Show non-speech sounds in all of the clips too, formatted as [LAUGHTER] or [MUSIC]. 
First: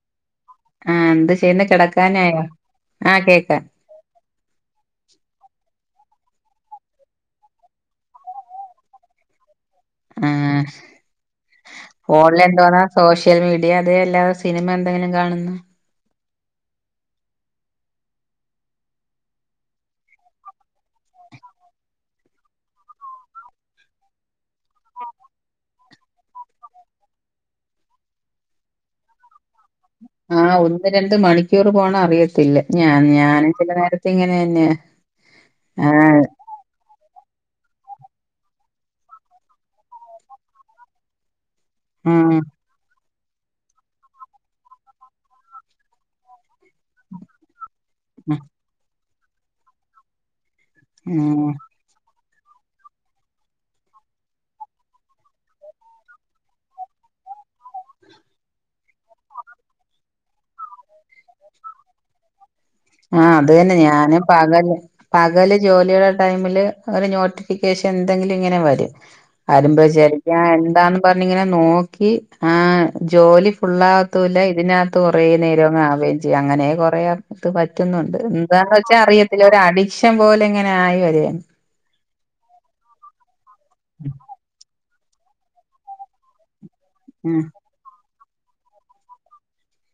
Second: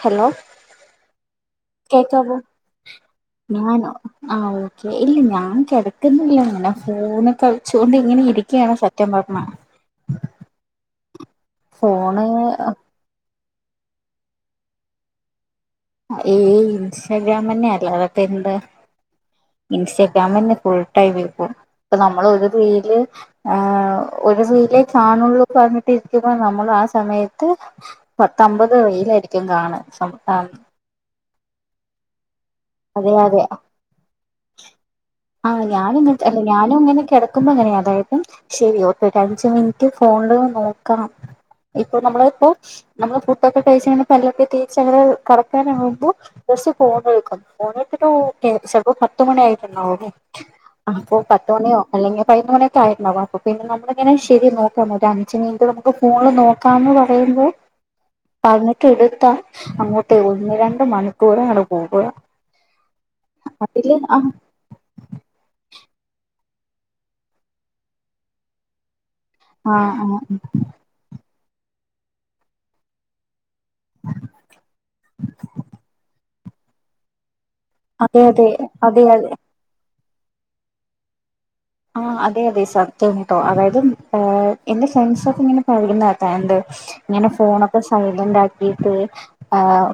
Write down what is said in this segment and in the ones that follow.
Hello ആഹ് എന്ത് ചെയ്യുന്നു കേക്കവോ കിടക്കാനായോ ആഹ് കേക്കാം ഞാനോ ആ ഓക്കെ ഇല്ല ഞാൻ കിടക്കുന്നില്ല ഇങ്ങനെ ഫോനൊക്കെ ൾച്ചൊണ്ട് ഇങ്ങനെ ഇരിക്കുകാണ് സ- ത്യം പറഞ്ഞ ആ ഫോണ് ഫോണിലെന്തോന്നാ സോഷ്യൽ മീഡിയ അതേ അല്ലാതെ സിനിമ എന്തെങ്കിലും കാണുന്ന ഈ ഇൻസ്റ്റഗ്രാം തന്നെയ അല്ലാതാപ്പെന്താ ഇൻസ്റ്റാഗ്രാമന്നെ ഫുള്ള് ടൈം ഇപ്പൊ നമ്മള് ഒരു റീൽ ആ ഒരു റീലേ കാണുള്ള പറഞ്ഞി ട്ടിരിക്കുമ്പോ നമ്മൾ ആ സമയത്ത് പത്തമ്പത് റീലായിരിക്കും കാണ ആഹ് ഒന്ന് രണ്ട് മണിക്കൂർ പോണ തറിയത്തില്ല ഞാൻ അതെ അതെ ഞാന് ചില നേരത്തെ ഇങ്ങനെ തന്നെ ആഹ് ഞാനും ആഹ് അല്ല ഞാനും ങ്ങനെ കിടക്കുമ്പോ ങ്ങനെ അതായത് ശരി ഓക്കെ [UNINTELLIGIBLE] ഫോണില് നോക്കാം ഇപ്പൊ പ്പൊ നമ്മള ഉം പ്പോ നമ്മള് ഫുഡോക്കെ കയിച്ചു പല്ല്ഒക്കെ തേച്ച്ങ്ങനെ കടക്കാനാവുമ്പോ ഫസ്റ്റ് ഫോൺ എടൂ ക്കും ഫോണെടുത്തിട്ട് ഉം ഓക്കേചെലപ്പോ പത്ത് മണിയായിട്ടുണ്ടാവൂലെ അപ്പോ ഉം പത്ത് മണിയോ അല്ലെങ്കി പയി നൊന്ന് മണിയൊക്കെ ആയിരുന്നു അപ്പൊ പിന്ന നമ്മളിങ്ങനെ ശെ രി നോക്കാം ഒരു അഞ്ച് മിനിറ്റ് നമുക്ക് ഫോണ് നോ- കാന്ന് പറയുമ്പോൾ പറഞ്ഞിട്ട് എടുത്താ അങ്ങോട്ട് ഒന്ന് രണ്ട് മണിക്കൂർ അങ്ങട്ട് പോവ ആഹ് അത് തന്നെ ഞാനും പാകല്ല പകല് ജോലിയുടെ ടൈമില് ഒരു നോട്ടിഫിക്കേഷൻ ന്തെങ്കിലും ങ്ങനെ വരും ആ അരുമ്പോ ആ വിവിചാരിക്കുംആ അത് എന്താന്ന് പറഞ്ഞിങ്ങനെ നോക്കി ആ ജോലി ഫുള്ളാവാതും ഇല്ല്യ ഇതിനകത്ത് കൊറേ നേരം ആവുകയും ചെയ്യാം അങ്ങനെ കൊറേ അ- [UNINTELLIGIBLE] പറ്റു ന്നുണ്ട് അതെ അതെ എന്താന്ന് വച്ചാൽ അതെ അതെ അറിയത്തില്ല ഒരു അഡിക്ഷൻ പോലെ ങ്ങനെ ആയി വര- ആ അതെ അതെ സത്യാണ് ട്ടോ അതായത് ഏ എന്റെ ഫ്രണ്ട്സ് ഒക്കെ ങ്ങനെ പറയുന്ന കേട്ടണ്ട് ങ്ങനെ ഉം ഫോണൊ- സൈലന്റ് ആക്കിയിട്ട്എ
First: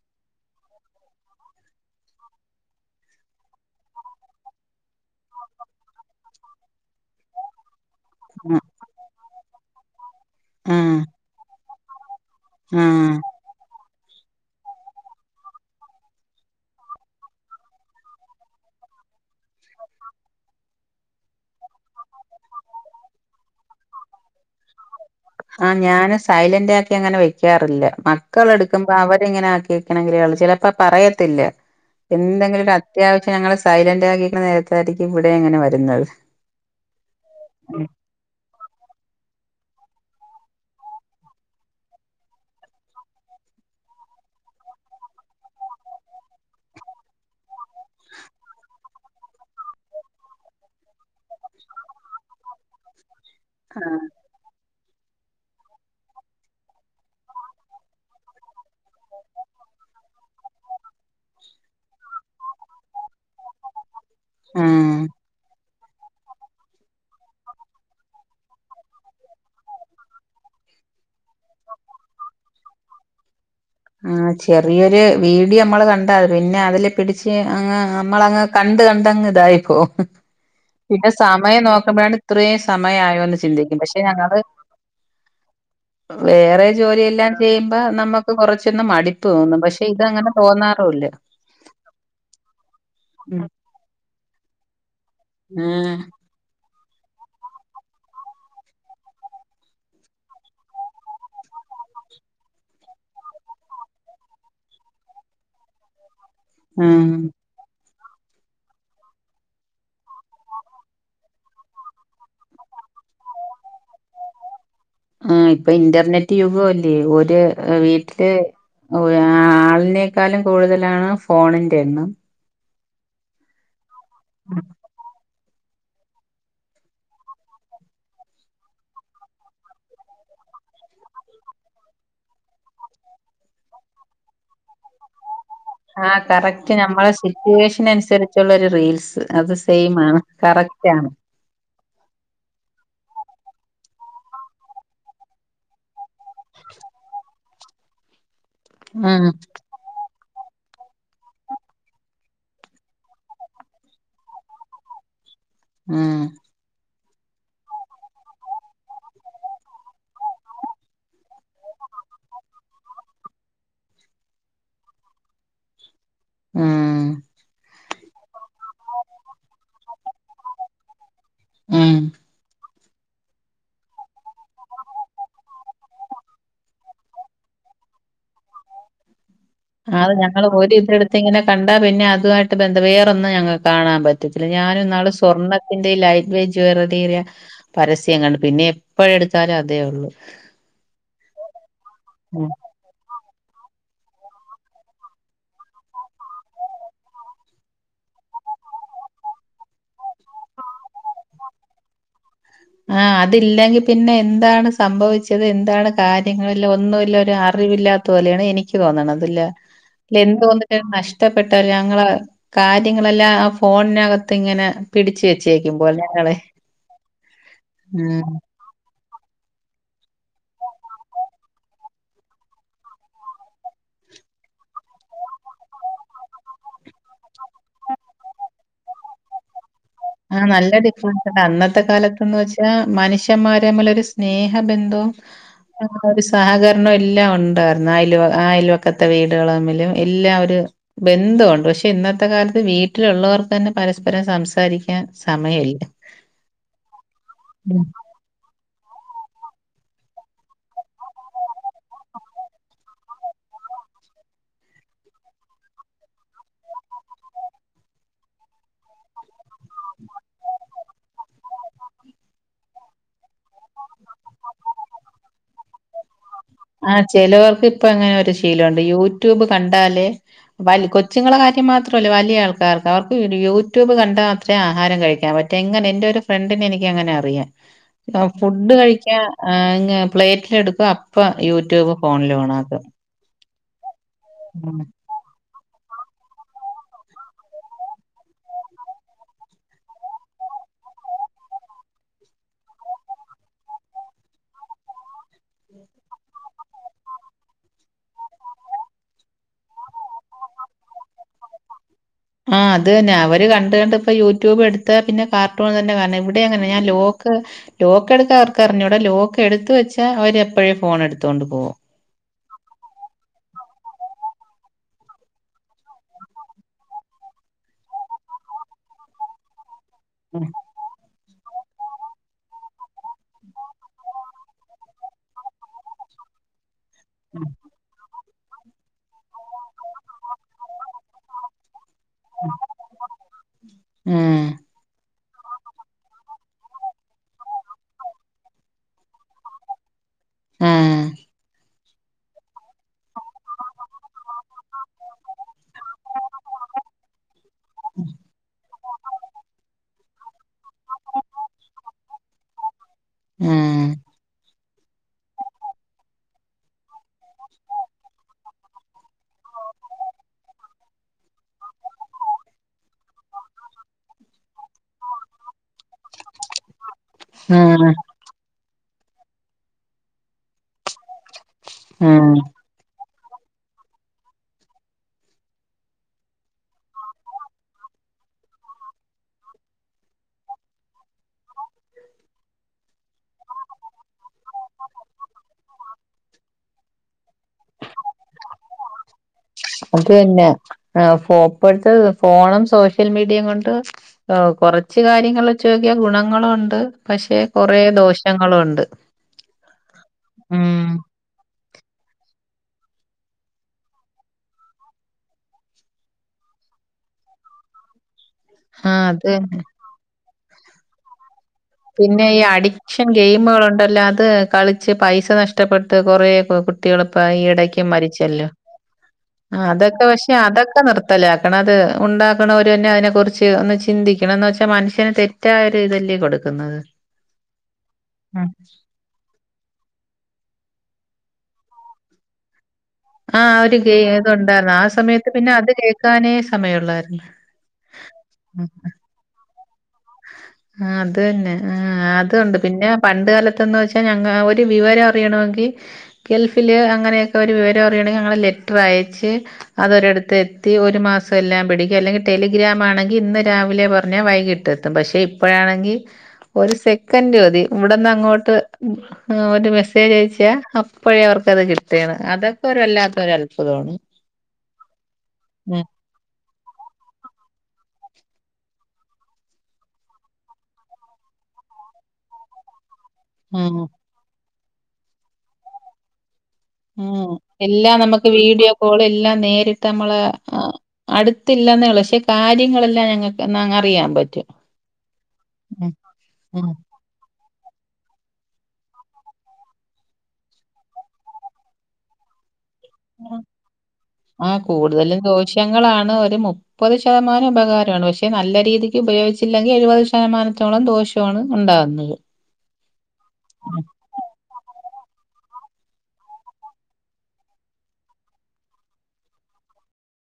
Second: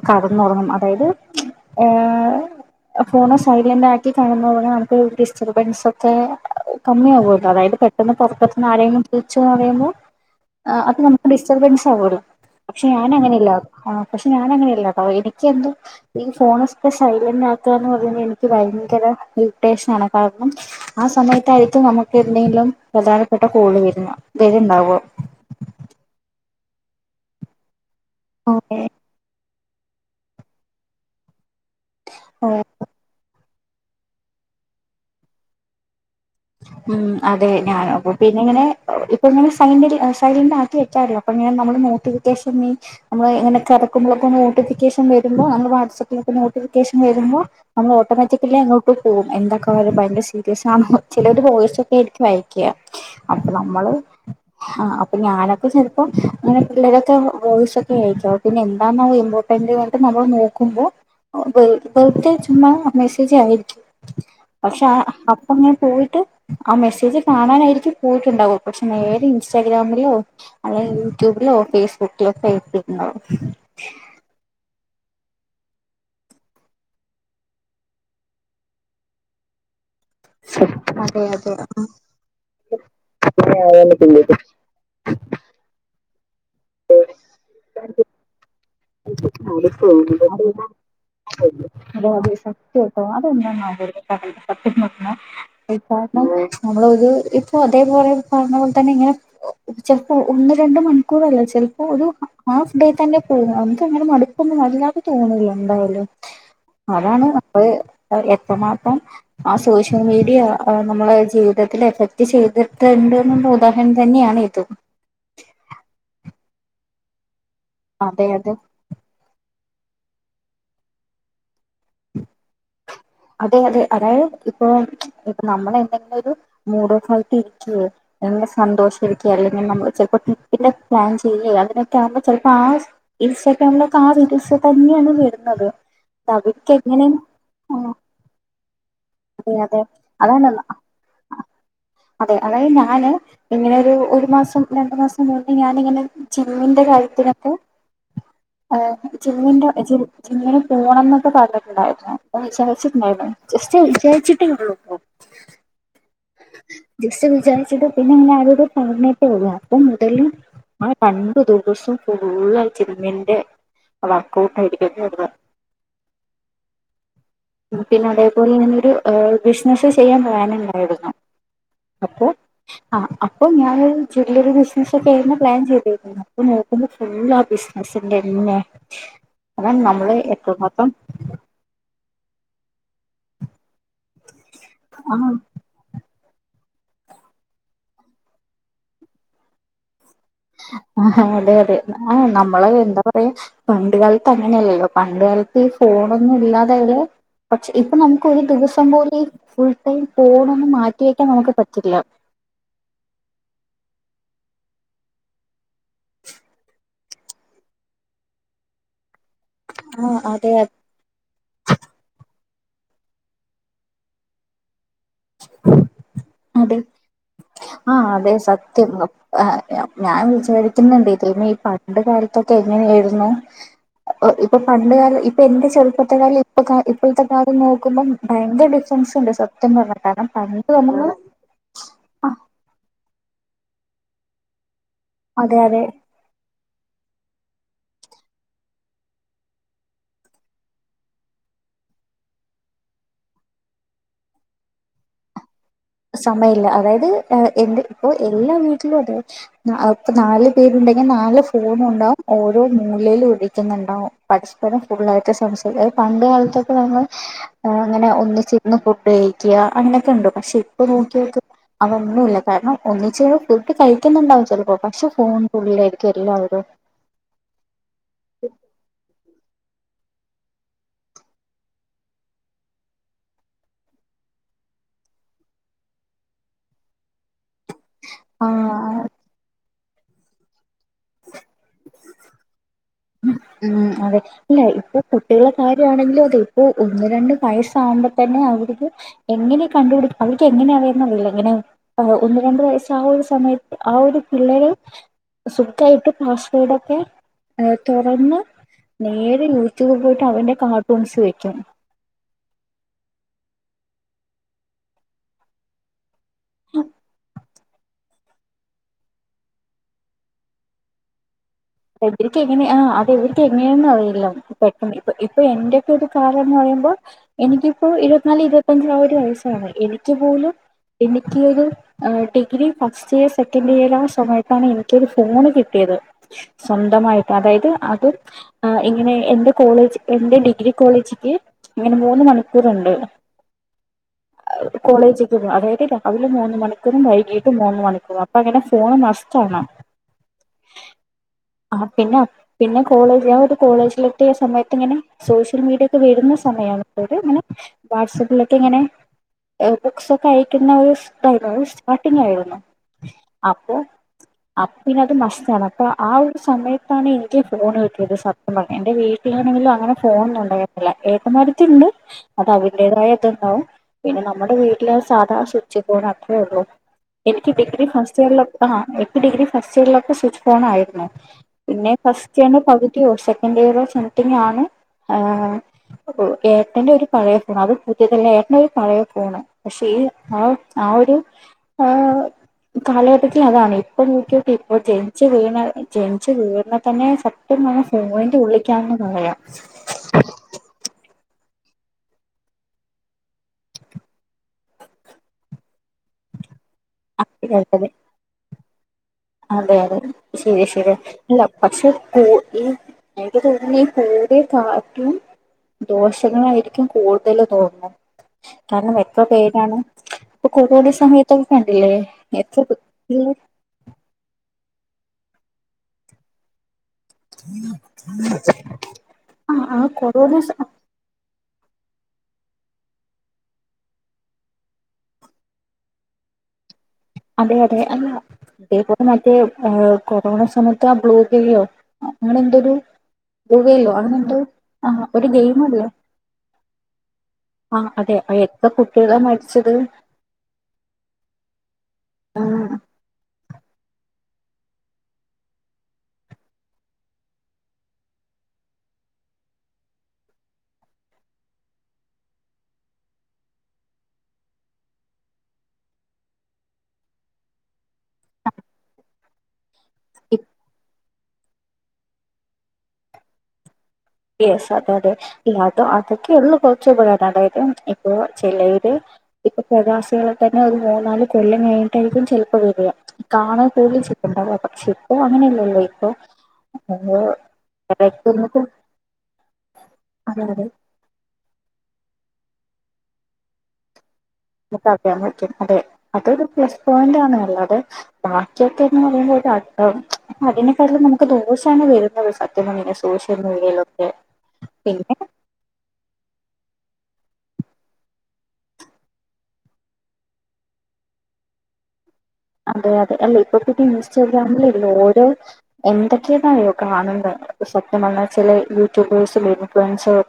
കടന്നുറങ്ങണം അതായത് [INAUDIBLE] ഏ- ആ ഫോണ സൈലന്റ് ആക്കി കടനോറങ്ങി നമുക്ക് ഡിസ്റ്റർബൻസ് ഒക്കെ- കമ്മിയകല്ലോ അതായത് പെട്ടന്ന് ഉം പുറത്തുനിന്ന് ആരെേങ്കിലും വിളിച്ചോ പറയുമ്പോ ആ അത് ഉം നമുക്ക് ഡിസ്റ്റർബൻസ് ആവൊല്ലോ പക്ഷെ ഉം ഞാനങ്ങൻ ഇല്ല പക്ഷെ ഞാനങ്ങനെയല്ല ട്ടോ എനിക്കെന്തോ ഈ ഫോണൊക്കെ സൈലന്റ് ആക്കുകന്ന് അത്പറഞ്ഞ എനിക്ക് ഭയങ്കര ഇറിട്ടേഷനാ ണ് കാരണം ആ സമയത്തായിരിക്കും നമുക്ക് എന്തെങ്കിലും പ്രധാനപ്പെട്ട കോള് വര വരുണ്ടാവ ആ ഞാന് സൈലന്റ് ആക്കി ങ്ങനെ വെക്കാറില്ല മക്കള എടുക്കുമ്പോ അവരിങ്ങനെ ആക്കി- [UNINTELLIGIBLE] ക്കനെങ്കി ചിലപ്പോ പറയത്തില്ല എന്തെങ്കിലും ആണ് അത്യാവശ്യം ഞ- സൈലന്റ് ആകിയിട്ടുന്ന നേരത്തായിയിരിക്കും ഇവടെയ് ങ്ങനെ വരുന്നത് ഉം അതെ ഞാന പിന്നെ ങ്ങനെ [UNINTELLIGIBLE] പ്പോൾ ഇങ്ങനെ സൈലൻറ് ആക്കി വെക്കാറില്ല അപ്പോൾ ഇങ്ങനെനമ്മളെനോട്ടിഫിക്കേഷന്ന് നമ്മള് ങ്ങനെ കടക്കുമ്പോ മ്പോളൊക്കെ നോട്ടിഫിക്കേഷൻ വരുമ്പോ നമ്മള് വാട്സആപ്പിലൊക്കെ നോട്ടിഫിക്കേഷൻ വരുമ്പോ- നമ്മൾ ഓട്ടോമാറ്റിക്കലി അങ്ങോട്ട് പോകും എന്തൊക്കെയ ഭയങ്കര സീരിയസ് ആഹ്ഹേ ചിലര് വോയിസൊക്കെര്കും അയക്ക അപ്പൊ നമ്മള് ആഹ് അപ്പൊ ഞാനൊക്കെ ചെൽപ്പങ്ങനെ പിള്ളേരൊക്കെ വോയിസൊക്കെ അയക്കും പിന്നെ എന്താന്ന പറയുമ്പോ ഇങ്ങോട്ട് നമ്മൾ നോക്കുമ്പോ വർത്തെ ചുമ്മാമെസ്സേജ് ആയി പക്ഷെ ആഹ് ആ പ്പങ്ങനെ പോയിട്ട് ആ മെസ്സേജ് കാണാനായിരിക്കും പോയിട്ടുണ്ടാവ പക്ഷെ നേരെ ഇൻസ്റ്റാഗ്രാമിലോ അത യൂട്യൂബിലോ ഫേസ്ബുക്കിലോക്കെ ആയിട്ടുണ്ടവും ആ ചെറിയൊരു വീഡിയോ നമ്മള് കണ്ട പിന്നെ അതില് പിടിച്ച് അങ് നമ്മളങ്ങ്- കണ്ട് കണ്ടങ്ങ് തായിപ്പോവുംഹിഹി പിന്നെ അതെ അതെ സമയം നോക്കുമ്പോഴാണ് ഇത്രയും സമയായോന്ന് ചിന്തിക്കും പക്ഷെ അതെ ഞങ്ങള് വേറെ ജോലിയെല്ലാം ചെയ്യുമ്പ നമ്മക്ക് കുറച്ച് ട്ടെന്ന് മടിപ്പ് തോന്നും പക്ഷെ ഇതങ്ങനെ തോന്നാറുല്ല [UNINTELLIGIBLE] സത്യായിട്ടും ഉം അതെന്താണാവലെ ആഹ് [UNINTELLIGIBLE] നമ്മളൊരു ഇപ്പൊ അതേപോലെ പറഞ്ഞ പോലെ തന്നെ ഇങ്ങനെ [UNINTELLIGIBLE] ചെലപ്പോ ഒന്ന് രണ്ട മണിക്കൂറല്ല ചെലപ്പോ ഒരു ഹാഫ് ഡേ തന്നെ പോകഉമ്നേ ക്ക്ങ്ങനെ മടുപ്പൊന്നും വല്ലാതെ തോന്നൂല എന്തായാലും ആഹ് അതാണ് പ്പയ് എത്രമാത്രം ആസോഷ്യൽ മീഡിയ നമ്മളെ ജീവിതത്തിൽ എഫക്ട് ചെയ്തിട്ട്ണ്ട്ന്ന് തോ- ദഹൻ തന്നെയാണ് ഇതും ആ ഇപ്പൊ ഇന്റർനെറ്റ് യുഗല്ലേ ഒരു അതെ വീട്ടില് അതെ ഒരാളിനെക്കാളും കൂടുതലാണ് ഫോണിന്റെ എണ്ണം അതെ അതെ അതായത് ഇപ്പൊ ഇപ്പ നമ്മളെന്തെങ്കിലും ഒരു മൂഡ് ഓഫായിട്ട് ഇരിക്കോ അല്ലെങ്കി സന്തോഷമായിരിക്കെ അല്ലങ്കിൽ നമ്മ ചിലപ്പോ ട്രിപ്പിന്റെ പ്ലാൻ ചെയ്യേ അയി നൊക്കെ ആവുമ്പോ ചിലപ്പോ ആ ഇൻസ്റ്റാഗ്രാമിലൊക്കെ ആ റീൽസ് തന്നെയാണ് വരുന്നത്. ആഹ് അവർക്ക് കറക്റ്റ് എങ്ങനെ നമ്മളെ ശരി - ആ സിറ്റുവേഷനനുസരിച്ചുള്ളൊരു റീൽസ് അത് അതെ അതെ സെയിംആണ്. അതാണ് കറക്റ്റ് ആണ്. അതെ അതായത് ഞാന്. ഇങ്ങനെ ഒരു ഒരു മാസം രണ്ടു മാസം മുന്നെ ഞാനിങ്ങനെ ജിമ്മിന്റെ കാര്യത്തിനൊക്കെ. [INAUDIBLE] അതെ ജിമ്മിന്റെ ജിമ്മി- ജിമ്മിന് പോണംന്നൊക്കെ പറഞ്ഞിട്ടുണ്ടായിരുന്നു. അ വിചാരിച്ചിട്ടുണ്ടായിരുന്നു. ജസ്റ്റ് വിചാരിച്ചിട്ടേ ഉളളൂ. ട്ടോ ആഹ് ജസ്റ്റ് വിചാരിച്ചിട്ട് പിന്നെ ഇങ്ങനെ ആരോടോ പറഞ്ഞിട്ടേ ഉള്ളൂ അപ്പൊ മുതല്. ആ രണ്ടു ദിവസം ഫുള്ള് ജിമ്മിന്റെ. വർക്ക്ഔട്ട് ആയിരിക്ക വന്ന ആഹ് പിന്നെ അതെ പോലെ ഞാനൊരു ബിസിനസ്സ് ചെയ്യാൻ പ്ലാനുണ്ടായിരുന്നു. ഉം അപ്പൊ ആഹ് അപ്പം ഞാനൊരു ജ്വല്ലറി ബിസിനസ്സ് ഒക്കെ ആയിരുന്നു പ്ലാൻ ചെയ്തേക്കുന്നെ അപ്പൊ നോ - ക്കുമ്പോ ഫുള്ള് ആ ബിസിനസിന്റെന്നെ. അതാണ് അത് നമ്മള് ഞങ്ങള് ഒര് എത്രമാത്രം ഇതെടുത്ത് ഇങ്ങനെ കണ്ടാ പിന്നെ അതുമായിട്ട് ബന്ധം വേറൊന്നും ഞങ്ങക്ക് കാണാൻ പറ്റത്തില്ല ഞാന്ന്നാള് ആഹ് സ്വർണ്ണ ത്തിന്റെ ലൈറ്റ് വേറ്റ് ജ്വല്ലറി ഏരിയ പരസ്യം കണ്ടു പിന്നെ എപ്പോഴ ടുത്താലും അതേ ഉള്ളു. ആഹാ അതെ അതെ ആഹ് നമ്മള് എന്താ പറ- യാ പണ്ട് കാലത്ത് അങ്ങനെയല്ലല്ലോ പണ്ട് കാലത്ത് ഈ ഫോണൊന്നും ഇല്ലാതായത്. പക്ഷെ ഇപ്പൊ നമുക്ക് ഒരു ദിവസം പോലെ ഫുൾ ടൈം ഫോണൊന്നും മാറ്റിവെക്കാൻ നമുക്ക് പറ്റില്ല. ആഹ് അതില്ലെങ്കി പിന്നെ എന്താണ് സംഭവിച്ചത് എന്താണ് കാര്യങ്ങളല്ല ഒന്നുല്ല ഒരു അറിവില്ലാ- ത്ത പോലെയാണ് എനിക്ക് തോന്ന്ണത് ല്ലോ ആഹ് എന്ത് അതെ തോന്നി നഷ്- ഷ്ടപ്പെട്ട ഞങ്ങള് കാര്യങ്ങളെല്ലാം ആ ഫോണിനകത്ത് ഇങ്ങനെ പിടിച്ച് വെച്ചേക്കുമ്പോലെ ആണ്. അതെ ആഹ് അതെ സത്യം നു. ആഹ് ഞാൻ വിചാരിക്കുന്നുണ്ട് ഇതി ഈ പണ്ട് കാലത്തൊക്കെ എങ്ങനെയായിരുന്നു. ഇപ്പൊ പണ്ട് കാലം ഇപ്പൊ എന്റെ ചെറുപ്പത്തെ കാലം ഇപ്പൊ ഇപ്പോഴത്തെ കാലം നോക്കുമ്പം. ഭയങ്കര ഡിഫറൻസ്ണ്ട് സത്യം പറഞ്ഞ കാരണം ആഹ് പണ്ട് നല്ല നമ്മള് ഡിഫറൻസ്ണ്ട് അന്നത്തെ ആ കാലത്ത്ന്ന് വെച്ചാ മനുഷ്യന്മാരെതമ്മിലൊരു സ്നേഹബന്ധവും. അതെ അതെ. ആ ഒരു സഹകരണം എല്ലാം ഉണ്ടായിരുന്നു അയൽ അയൽവക്കത്തെ വീടുകള് തമ്മിലും എല്ലാം ഒരു ബന്ധവുണ്ട് പക്ഷെ ഇന്നത്തെ കാലത്ത് വീട്ടിലുള്ളവർ തന്നെ പരസ്പരം സംസാരി ക്കാൻ സമയമില്ല സമയമില്ല അതായത് എന്ത് ഉം. ഇപ്പോ എല്ലാ വീട്ടിലും അതെ ഇപ്പൊ നാല് പേരുണ്ടെങ്കിൽ നാല് ഫോണും ഉണ്ടാവും ഓരോ മൂലയിൽ ഇരിക്കുന്നുണ്ടാവും പരസ്പരം ഫുള്ളായിട്ട് സംസാരി അത് പണ്ട് കാലത്തൊക്കെ നമ്മൾ ഓ അങ്ങനെ ഒന്നിച്ചിരുന്ന് ഫുഡ് കഴിക്കുക അങ്ങനെയൊക്കെയുണ്ട് പക്ഷെ ഇ ഇപ്പ നോക്കിയോക്ക് അവ ഒന്നുല്ല കാരണം ഒന്നിച്ച് ഫുഡ് കഴിക്കുന്നുണ്ടാവും ചിലപ്പോൾ പക്ഷെ ഫോൺ. ഉള്ളിലേക്കെല്ലാവരും ആഹ് ചിലോർക്ക് ഇപ്പ അങ്ങനെ ഒരു ശീലമുണ്ട് യൂട്യൂബ് കണ്ടാലേ വൽ കൊച്ചുങ്ങളെ കാര്യം മാത്രമല്ല വലിയ ആൾക്കാർക്ക് അവർക്ക് യൂട്യൂബ് കണ്ടാ മാത്രമേ ആഹാരം കഴിക്കാൻ പ എങ്ങനെ എന്റെരു ഫ്രണ്ടിനെ എനിക്കങ്ങനെ അറിയാം ഫുഡ് ആ കഴിക്കാൻ പ്ലേറ്റിലെടുക്ക അ പ്പോ യൂട്യൂബ് ഫോണിലാണിലോൺ ആകും ഉം അതെ അല്ല ഇപ്പോ കുട്ടികളെ കാര്യമാണെങ്കിലും അതെ ഇപ്പോ ഒന്ന് രണ്ട് വയസ്സാകുമ്പോ തന്നെ അവർക്ക് എങ്ങനെ കണ്ടുപിടും അവര്ക്ക് എങ്ങനെയറിയാന്ന് അറിയില്ല എങ്ങനെ ആഹ് ഒന്ന് രണ്ട് വയസ്സ് ആ ഒരു സമയത്ത് ആ ഒരു പിള്ളേര് സുഖായിട്ട് പാസ് വേഡൊക്കെ ഏ തുറന്ന് നേരെ യൂട്യൂബിൽ പോയിട്ട് അവന്റെ കാർട്ടൂൺസ് വെക്കും ആഹ് അത് തന്നെ അവര് കണ്ട് കണ്ടിപ്പ യൂട്യൂബ് എടുത്ത പിന്നെ കാർട്ടൂൺ തന്നെ കാണ് ണേ ഇ ടെ അങ്ങനെ ഞാൻ ലോക്ക് ലോക്ക് എടുക്കാൻ അവർക്കറിഞ്ഞൂടാ ലോക്ക് എടുത്തു വെച്ചാ അവരെപ്പോഴും ഫോൺ എടുത്തു കൊണ്ട് പോകും ഇവര്ക്ക് എങ്ങനെ ആഹ് അത് ഇവർക്ക് എങ്ങനെയെന്നും അറിയില്ല പെട്ടന്ന് ഇപ്പ ഇപ്പൊ എന്റെയൊക്കെ ഒരു കാലമെന്ന് പറയുമ്പോൾ എനിക്കിപ്പോ ഇരുപത്തിനാല് ഇരുപത്തിയഞ്ച് ആ ഒരു വയസ്സാണ് എനിക്ക് പോലും എനിക്കൊരു ആ degree first year second year ആ സമയത്താണ് എനിക്കൊരു ഫോണ് കിട്ടിയത് സ്വന്തമായിട്ട് ഉം അതായത് അത് ആഹ് ഇങ്ങനെ എന്റെ കോളേജ് എന്റെ ഡിഗ്രി കോളേജിക്ക് ഇങ്ങനെ മൂന്ന് മണിക്കൂറുണ്ട് ഉം അപ് കോളേജിക്ക് പോകും അതായത് രാവിലെ മൂന്ന് മണിക്കൂറും വൈകീട്ട് മൂന്ന് മണിക്കൂറും അപ്പൊ അങ്ങനെ ഫോണ് മസ്റ്റാണ് ആഹ് ആഹ് പിന്നെ പിന്നെ കോളേജ് ഞാൻ കോളേജിലെത്തിയ സമയത്തിങ്ങനെ സോഷ്യൽ മീഡിയൊക്കെ വരുന്ന സമയാണപ്പോത് ഇങ്ങനെ വാട്സപ്പിലൊക്കെ ഇങ്ങനെ ബുക്സൊക്കെ അയക്കുന്ന ഒരുതായിരുന്നു സ്റ്റാർട്ടിങ്ങായിരുന്നു ഉം അപ്പൊ അപ്പപ്പിന്നത് മസ്റ്റാണ് അപ്പ ആ ഒരു സമയത്താണ് എനിക്ക് ഫോണ് കിട്ടിയത് സത്യം പറഞ്ഞാ എന്റെ വീട്ടിലാണെങ്കിലും അങ്ങനെ ഫോൺന്നുണ്ടായി ല്ല ഏട്ടമാരത്തിയുണ്ട് അത് അതിന്റെതായ ഇതുണ്ടാവും പിന്നെ നമ്മുടെ വീട്ടിലെ സാധാ സ്വിച്ച് ഫോൺ അത്രേ ഉള്ളു എനിക്ക് ഡിഗ്രി ഉം ഫസ്റ്റ് ഇയറിലൊക്കെ ആഹ് എനിക്ക് ഡിഗ്രി ഫസ്റ്റ് ഇയറിലൊക്കെ സ്വിച്ച് ഫോണായിരുന്നു പിന്നെ ഉം ഉം ഫസ്റ്റ് ഇയറിന്റെ പകുതിയോ സെക്കൻഡ് ഇയറോ സംതിങ്ങാണ് ആഹ് അപ്പോ ഏട്ടന്റെ ഒരു പഴയ ഫോൺ അത് പുതിയതല്ല ഏട്ടന്റെ ഒരു പഴയ ഫോണ് പക്ഷെ ഈ ആഹ് ആ ഒരു ആഹ് കാലഘട്ടത്തിൽ അതാണ് ഇപ്പൊ നോക്കിട്ടി ഇപ്പൊ ജനിച്ചു വീണ ജനിച്ചു വീഴുണ തന്നെ സത്യം പറഞ്ഞാ ഫോണിന്റുള്ളിക്കാന്ന് പറയാം അത് തന്നെ ആ ഫോപ്പട്ട് ഫോണും സോഷ്യൽ മീഡിയയും കൊണ്ട് ഓ കൊറച്ച് കാര്യങ്ങൾ വച്ച് നോക്കിയാ ഗുണങ്ങളുമുണ്ട് പക്ഷെ കൊറെ അതെ ദോഷങ്ങളുമുണ്ട് അതെ അതെ ശരിയാ ശരിയാ അല്ല പക്ഷെ കു ഈ എനിക്ക് തോന്നുന്നേ ഈ കൂടെ കാർട്ടൂൺ ദോഷങ്ങളായിരിക്കും കൂടുതല് തോന്നും. കാര്ണം ആഹ് അത് എത്ര തന്നെ. പേരാണ് ഇപ്പൊ കുടോടി സമയത്തൊക്കെ കണ്ടില്ലേ. പിന്നെ ഈ എത്ര അഡിക്ഷൻ ഗെയിമുകളുണ്ടല്ലോ അത് കളിച്ച് പൈസ നഷ്ടപ്പെട്ട് കൊറേ കുട്ട്. ട്ടികള് ഇപ്പ ഈടക്ക് മരിച്ചല്ലോ ആ അതൊക്കെ പക്ഷെ അതൊക്കെ നിർത് ത്തലാക്കണം അത് ഉണ്ടാക്ക്ണോരന്നെ അതിനെക്കുറിച്ച് ഒന്ന് ചിന്തിക്കണം എന്ന് വെച്ചാ മനുഷ്യന് തെറ്റായ ഒരു ഇതല്ലേ കൊടുക്. ക്ക്ന്നത്ത് അതെ അതെ അല്ല അതെപോൽ. മറ്റേ ഹ് കൊറോണ സമയത്ത് ആ ബ്ലൂ ഗ്ലെയോ അങ്ങനെ എന്തൊരു. ബ്ലൂ ആഹ് ഒരു ഗെയിലോ ഗേ അങ്ങനെ എന്തോ ഇതുണ്ടായിരുന്നു ആ ഒരു സമയത്ത് പിന്നെ അത് കേൾക്കാനേ സമയുള്ളായിരുന്നു ആഹ് അതെ അ എത്ര കുട്ടികളാ മരിച്ചത് ആഹ് അത് തന്നെ ആഹ് അതൊണ്ട് ആ പിന്നെ പണ്ട് കാലത് ത്ത്ന്ന് വെച്ചാ ഞങ്ങ ആ ഒരു വിവരം അറിയണങ്കി. ഗൾഫില് അങ്ങനെയൊക്കെ ഒരു വിവരം അറിയൊണെങ്കി ഞങ്ങൾ ലെറ്റർ അയച്ച്. അതൊരിടുത്ത് എത്തി ഒരു മാസം എല്ലാം പിടിക്കും അല്ലെങ്കി ടെലിഗ്രാം ആണെങ്കിൽ ഇന്ന് രാവിലെ പറഞ്ഞാൽ വൈകിട്ട് ത്തും പക്ഷെ ഇപ്പോഴാണെങ്കി ഒരു സെക്കന്റ് മതി ഇവിടന്ന് അങ്ങോട്ട്. ആ ഒരു മെസ്സേജ് അയച്ചാ അപ്പോഴേ അവർക്കത് കിട്ടാണ് അതൊക്കെ ഒരു വല്ലാത്തൊര് അത്ഭുതമാണ്. യെസ് അതാണ് ആ അത് അതൊക്കെ ഉള്ളു കൊറച്ചു പക്കാരം അതായത് ഇപ്പൊ ചെലേവര് ഇപ്പൊ പ്രവാസികളെ തന്നെ ഒരു മൂന്നാല് കൊല്ലം കഴിഞ്ഞട്ടായിരിക്കും ചെൽപ്പോ വരാ. കാണൻ ആ കൂടുതൽ ചിപ്പുണ്ടാവ പക്ഷെ ഇപ്പോ അങ്ങനെയല്ലല്ലോ ഇപ്പൊ. നമ്മള് ഉം എല്ലാം നമുക്ക് വീഡിയോ കോൾ എല്ലാം നേരിട്ട് നമ്മളെ അതെ അതെ ആഹ് അടുത്തില്ലന്നെ ഉള്ളു പക്ഷെ കാര്യങ്ങളെല്ലാം ഞങ്ങക്ക് ഞ അറിയാൻ പറ്റും. നമുക്ക അറിയാൻ പറ്റും അതെ ഉം അതൊരു പ്ലസ് ഉം പോയിന്റ് ആണ് അല്ലാതെ. ബാക്കിയൊക്കെന്ന് പറയുമ്പോൾ [UNINTELLIGIBLE] അതിനെക്കാട്ടും നമുക്ക് ദോശാണ് വരുന്നത് സത്യം പറഞ്ഞ് കഴിഞ്ഞാൽ ആഹ് കൂടുതലും ദോഷങ്ങളാണ് ഒരു മുപ് പ്പത് ശതമാനം ഉപകാരമാണ് പക്ഷെ നല്ല രീതിക്ക് ഉപയോഗിച്ചില്ലെങ്കി എഴുപത് ശതമാനത്തോളം ദോഷ മാണ് ഉണ്ടാവുന്നത്. അതെ അതെ അല്ലേ ഇപ്പൊ പിന്നെ ഇൻസ്റ്റഗ്രാമിലല്ലെ ഓരോ എന്തൊക്കെയതറിയോ കാണുന്നത് സത്യം പറഞ്ഞാൽ ചില യൂട്യൂബേഴ്സും ഇൻഫ്ലുവൻസും ഒക്കെ.